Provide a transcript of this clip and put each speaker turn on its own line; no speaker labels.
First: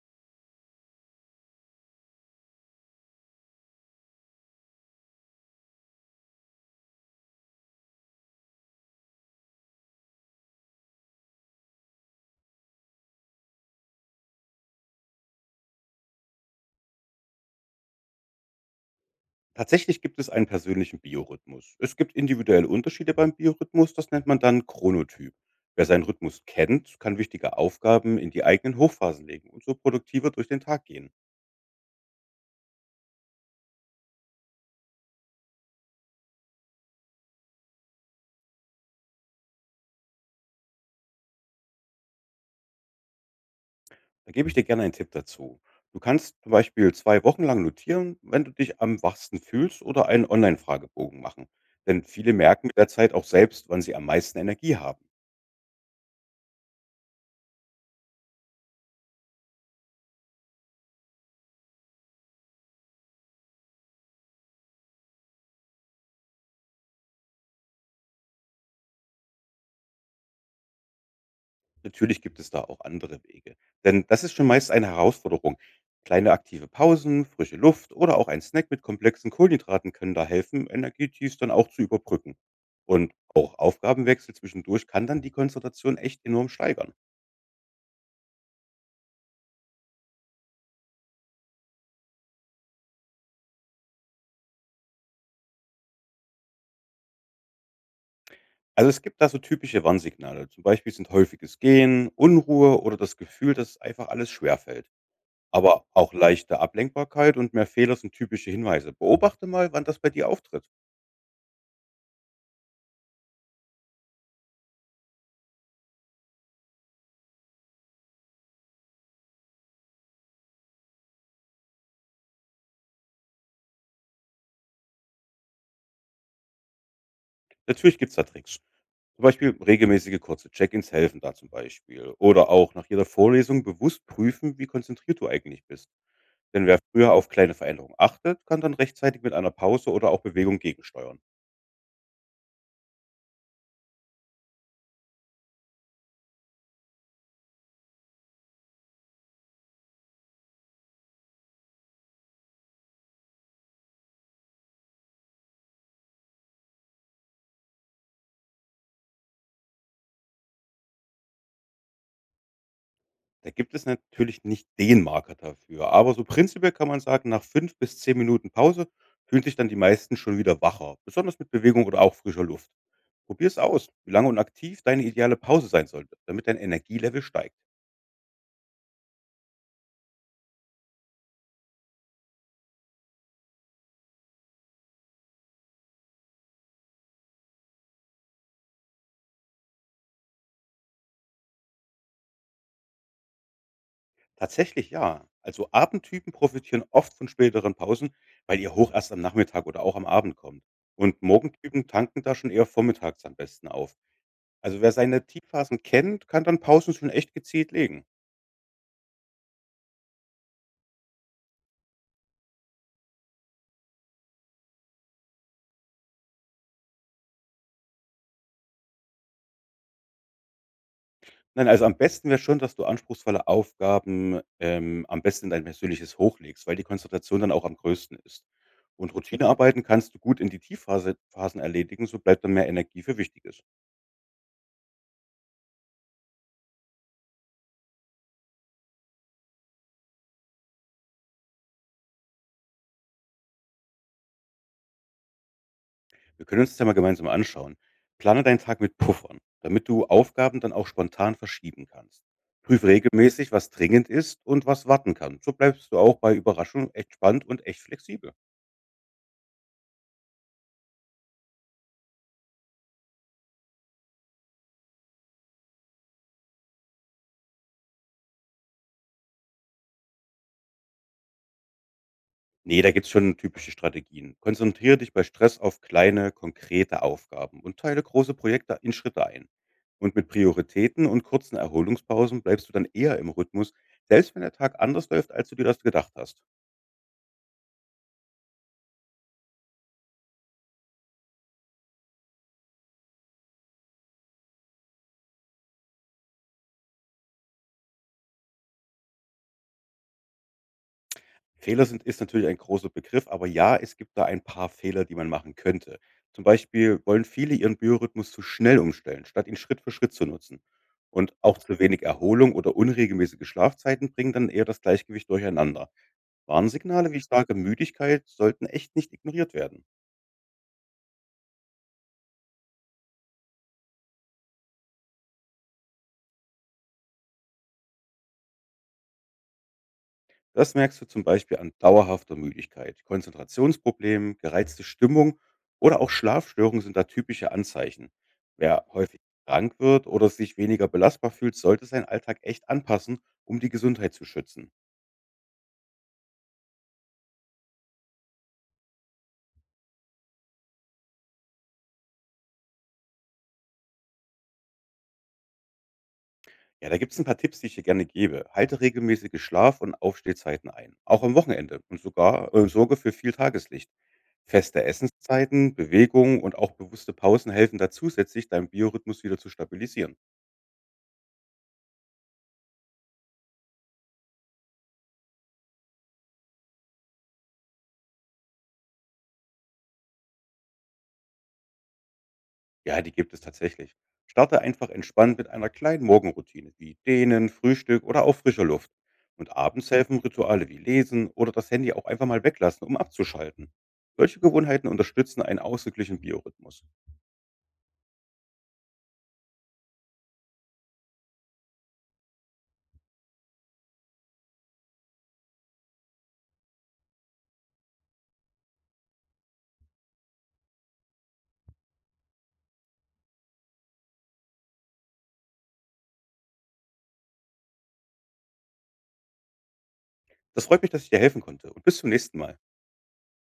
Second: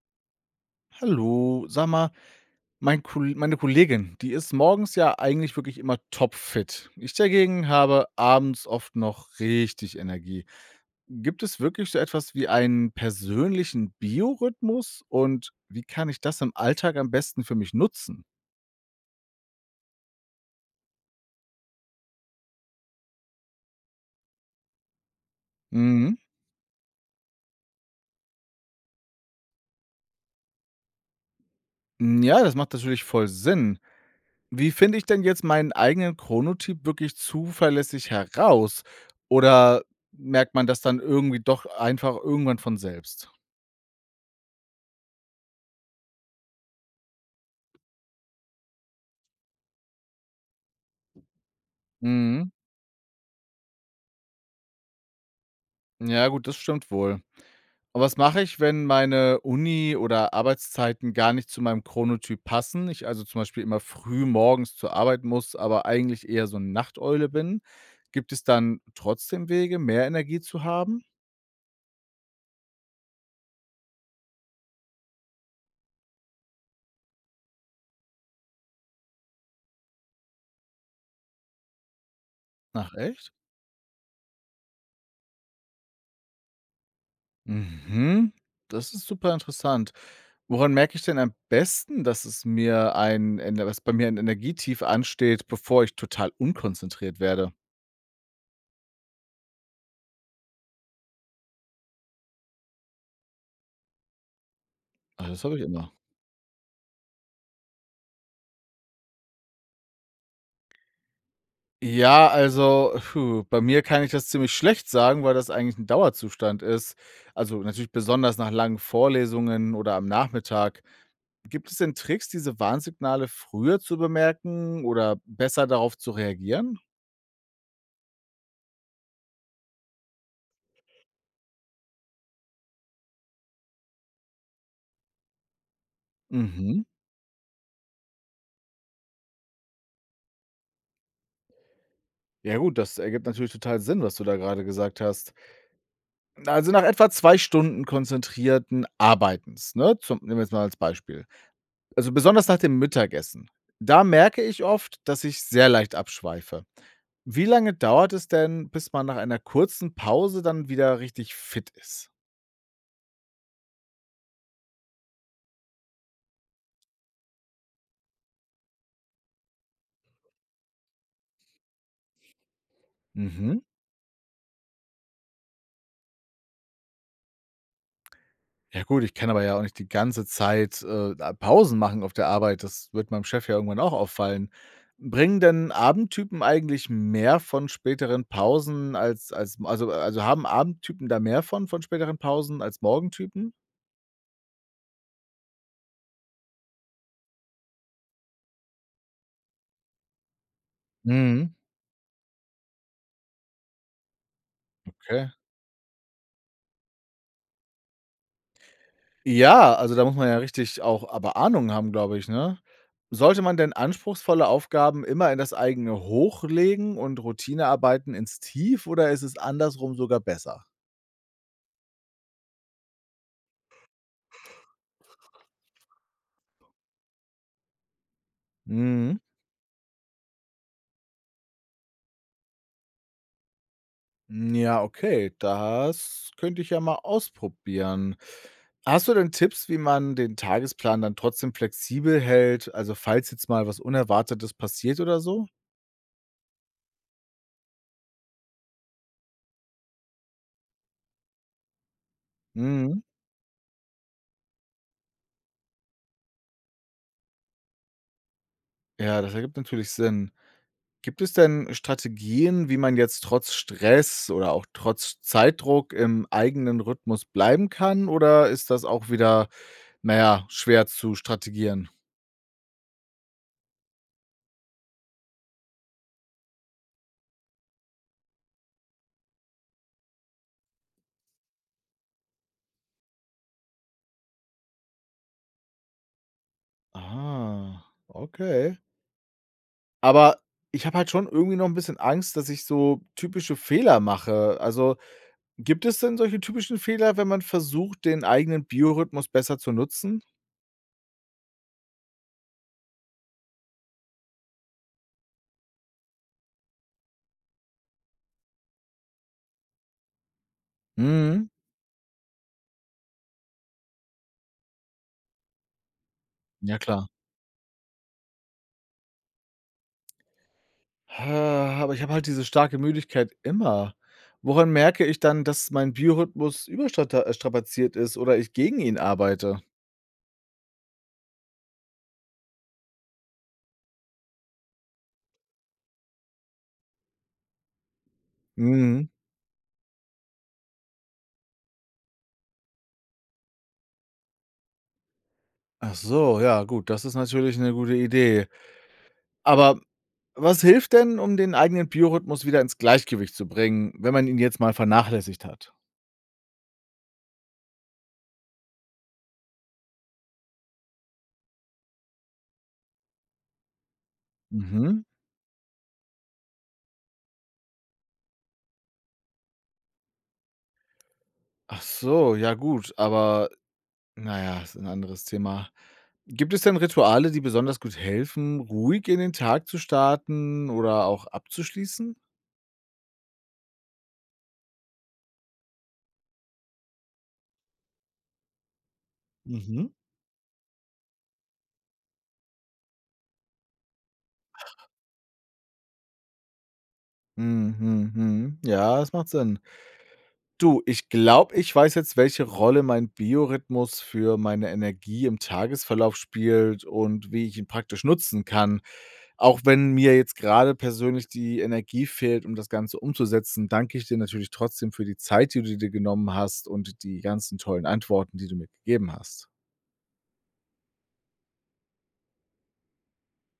Hallo, sag mal, meine Kollegin, die ist morgens ja eigentlich wirklich immer topfit. Ich dagegen habe abends oft noch richtig Energie. Gibt es wirklich so etwas wie einen persönlichen Biorhythmus und wie kann ich das im Alltag am besten für mich nutzen?
Tatsächlich gibt es einen persönlichen Biorhythmus. Es gibt individuelle Unterschiede beim Biorhythmus, das nennt man dann Chronotyp. Wer seinen
Mhm.
Rhythmus kennt, kann wichtige Aufgaben in die eigenen Hochphasen legen und so produktiver durch den Tag gehen.
Hm, ja, das macht natürlich voll Sinn. Wie finde ich denn jetzt meinen eigenen Chronotyp wirklich zuverlässig heraus? Oder merkt man das dann irgendwie doch einfach irgendwann von selbst?
Da gebe ich dir gerne einen Tipp dazu. Du kannst zum Beispiel 2 Wochen lang notieren, wenn du dich am wachsten fühlst oder einen Online-Fragebogen machen. Denn viele
Mhm.
merken mit der Zeit auch selbst, wann sie am meisten Energie haben.
Ja gut, das stimmt wohl. Aber was mache ich, wenn meine Uni oder Arbeitszeiten gar nicht zu meinem Chronotyp passen? Ich also zum Beispiel immer früh morgens zur Arbeit muss, aber eigentlich eher so eine Nachteule bin. Gibt es dann trotzdem Wege, mehr Energie zu haben?
Natürlich gibt es da auch andere Wege, denn das ist schon meist eine Herausforderung. Kleine aktive Pausen, frische Luft oder auch ein Snack mit komplexen Kohlenhydraten können da helfen, Energietiefs dann auch zu überbrücken.
Ach
Und
echt?
auch Aufgabenwechsel zwischendurch kann dann die Konzentration echt enorm steigern.
Mhm. Das ist super interessant. Woran merke ich denn am besten, dass es mir ein Ener dass bei mir ein Energietief ansteht, bevor ich total unkonzentriert werde?
Also es gibt da so typische Warnsignale. Zum Beispiel sind häufiges Gehen, Unruhe oder das Gefühl, dass einfach alles schwerfällt.
Ah, das habe ich
Aber
immer.
auch leichte Ablenkbarkeit und mehr Fehler sind typische Hinweise. Beobachte mal, wann das bei dir auftritt.
Ja, also, puh, bei mir kann ich das ziemlich schlecht sagen, weil das eigentlich ein Dauerzustand ist. Also, natürlich besonders nach langen Vorlesungen oder am Nachmittag. Gibt es denn Tricks, diese Warnsignale früher zu bemerken oder besser darauf zu reagieren?
Natürlich gibt es da Tricks. Zum Beispiel regelmäßige kurze Check-ins helfen da zum Beispiel. Oder auch nach jeder Vorlesung bewusst prüfen, wie konzentriert du eigentlich bist. Denn wer
Mhm.
früher auf kleine Veränderungen achtet, kann dann rechtzeitig mit einer Pause oder auch Bewegung gegensteuern.
Ja gut, das ergibt natürlich total Sinn, was du da gerade gesagt hast. Also, nach etwa 2 Stunden konzentrierten Arbeitens, ne, zum nehmen wir jetzt mal als Beispiel. Also, besonders nach dem Mittagessen. Da merke ich oft, dass ich sehr leicht abschweife. Wie lange dauert es denn, bis man nach einer kurzen Pause dann wieder richtig fit ist?
Da gibt es natürlich nicht den Marker dafür, aber so prinzipiell kann man sagen, nach 5 bis 10 Minuten Pause fühlen sich dann die meisten schon wieder wacher, besonders mit Bewegung oder auch frischer Luft. Probier es
Mhm.
aus, wie lange und aktiv deine ideale Pause sein sollte, damit dein Energielevel steigt.
Ja gut, ich kann aber ja auch nicht die ganze Zeit, da Pausen machen auf der Arbeit. Das wird meinem Chef ja irgendwann auch auffallen. Bringen denn Abendtypen eigentlich mehr von späteren Pausen haben Abendtypen da mehr von späteren Pausen als Morgentypen?
Tatsächlich ja. Also Abendtypen profitieren oft von späteren Pausen, weil ihr Hoch erst am Nachmittag oder auch am Abend kommt. Und
Mhm,
Morgentypen tanken da schon eher vormittags am besten auf. Also wer seine
okay.
Tiefphasen kennt, kann dann Pausen schon echt gezielt legen.
Ja, also da muss man ja richtig auch aber Ahnung haben, glaube ich, ne? Sollte man denn anspruchsvolle Aufgaben immer in das eigene hochlegen und Routinearbeiten ins Tief oder ist es andersrum sogar besser?
Nein, also am besten wäre schon, dass du anspruchsvolle Aufgaben am besten in dein persönliches Hoch legst, weil die Konzentration dann auch am größten ist. Und
Mhm.
Routinearbeiten kannst du gut in die Tiefphasen erledigen, so bleibt dann mehr Energie für Wichtiges.
Hm, ja, okay, das könnte ich ja mal ausprobieren. Hast du denn Tipps, wie man den Tagesplan dann trotzdem flexibel hält, also falls jetzt mal was Unerwartetes passiert oder so?
Wir können uns das ja mal gemeinsam anschauen. Plane deinen Tag mit Puffern, damit du Aufgaben dann auch spontan verschieben kannst. Prüf
Mhm.
regelmäßig, was dringend ist und was warten kann. So bleibst du auch bei Überraschungen echt spannend und echt flexibel.
Ja, das ergibt natürlich Sinn. Gibt es denn Strategien, wie man jetzt trotz Stress oder auch trotz Zeitdruck im eigenen Rhythmus bleiben kann oder ist das auch wieder, naja, schwer zu strategieren?
Nee, da gibt's schon typische Strategien. Konzentriere dich bei Stress auf kleine, konkrete Aufgaben und teile große Projekte in Schritte ein. Und mit Prioritäten und kurzen Erholungspausen bleibst du dann eher im Rhythmus, selbst wenn der Tag anders läuft, als du dir das gedacht hast.
Ah, okay. Aber ich habe halt schon irgendwie noch ein bisschen Angst, dass ich so typische Fehler mache. Also, gibt es denn solche typischen Fehler, wenn man versucht, den eigenen Biorhythmus besser zu nutzen?
Fehler sind ist natürlich ein großer Begriff, aber ja, es gibt da ein paar Fehler, die man machen könnte. Zum Beispiel wollen viele ihren Biorhythmus zu schnell umstellen, statt ihn Schritt für Schritt zu nutzen. Und
Mhm.
auch zu wenig Erholung oder unregelmäßige Schlafzeiten bringen dann eher das Gleichgewicht durcheinander.
Ja, klar.
Warnsignale wie starke Müdigkeit sollten echt nicht ignoriert werden.
Ha, aber ich habe halt diese starke Müdigkeit immer. Woran merke ich dann, dass mein Biorhythmus überstrapaziert ist oder ich gegen ihn arbeite?
Das merkst du zum Beispiel an dauerhafter Müdigkeit, Konzentrationsproblemen, gereizte Stimmung oder auch Schlafstörungen sind da typische Anzeichen. Wer
Mhm.
häufig krank wird oder sich weniger belastbar fühlt, sollte seinen Alltag echt anpassen, um die Gesundheit zu schützen.
Ach so, ja gut, das ist natürlich eine gute Idee. Aber was hilft denn, um den eigenen Biorhythmus wieder ins Gleichgewicht zu bringen, wenn man ihn jetzt mal vernachlässigt hat?
Ja, da gibt es ein paar Tipps, die ich dir gerne gebe. Halte regelmäßige Schlaf- und Aufstehzeiten ein, auch am Wochenende und sogar sorge für viel Tageslicht. Feste
Mhm.
Essenszeiten, Bewegung und auch bewusste Pausen helfen da zusätzlich, deinen Biorhythmus wieder zu stabilisieren.
Ach so, ja gut, aber na ja, ist ein anderes Thema. Gibt es denn Rituale, die besonders gut helfen, ruhig in den Tag zu starten oder auch abzuschließen?
Ja, die gibt es tatsächlich. Starte einfach entspannt mit einer kleinen Morgenroutine, wie Dehnen, Frühstück oder auch frischer Luft. Und abends
Mhm.
helfen Rituale wie Lesen oder das Handy auch einfach mal weglassen, um abzuschalten. Solche Gewohnheiten unterstützen einen ausgeglichenen Biorhythmus.
Mhm, mhm. Ja, das macht Sinn. Du, ich glaube, ich weiß jetzt, welche Rolle mein Biorhythmus für meine Energie im Tagesverlauf spielt und wie ich ihn praktisch nutzen kann. Auch wenn mir jetzt gerade persönlich die Energie fehlt, um das Ganze umzusetzen, danke ich dir natürlich trotzdem für die Zeit, die du dir genommen hast und die ganzen tollen Antworten, die du mir gegeben hast.
Das freut mich, dass ich dir helfen konnte und bis zum nächsten Mal.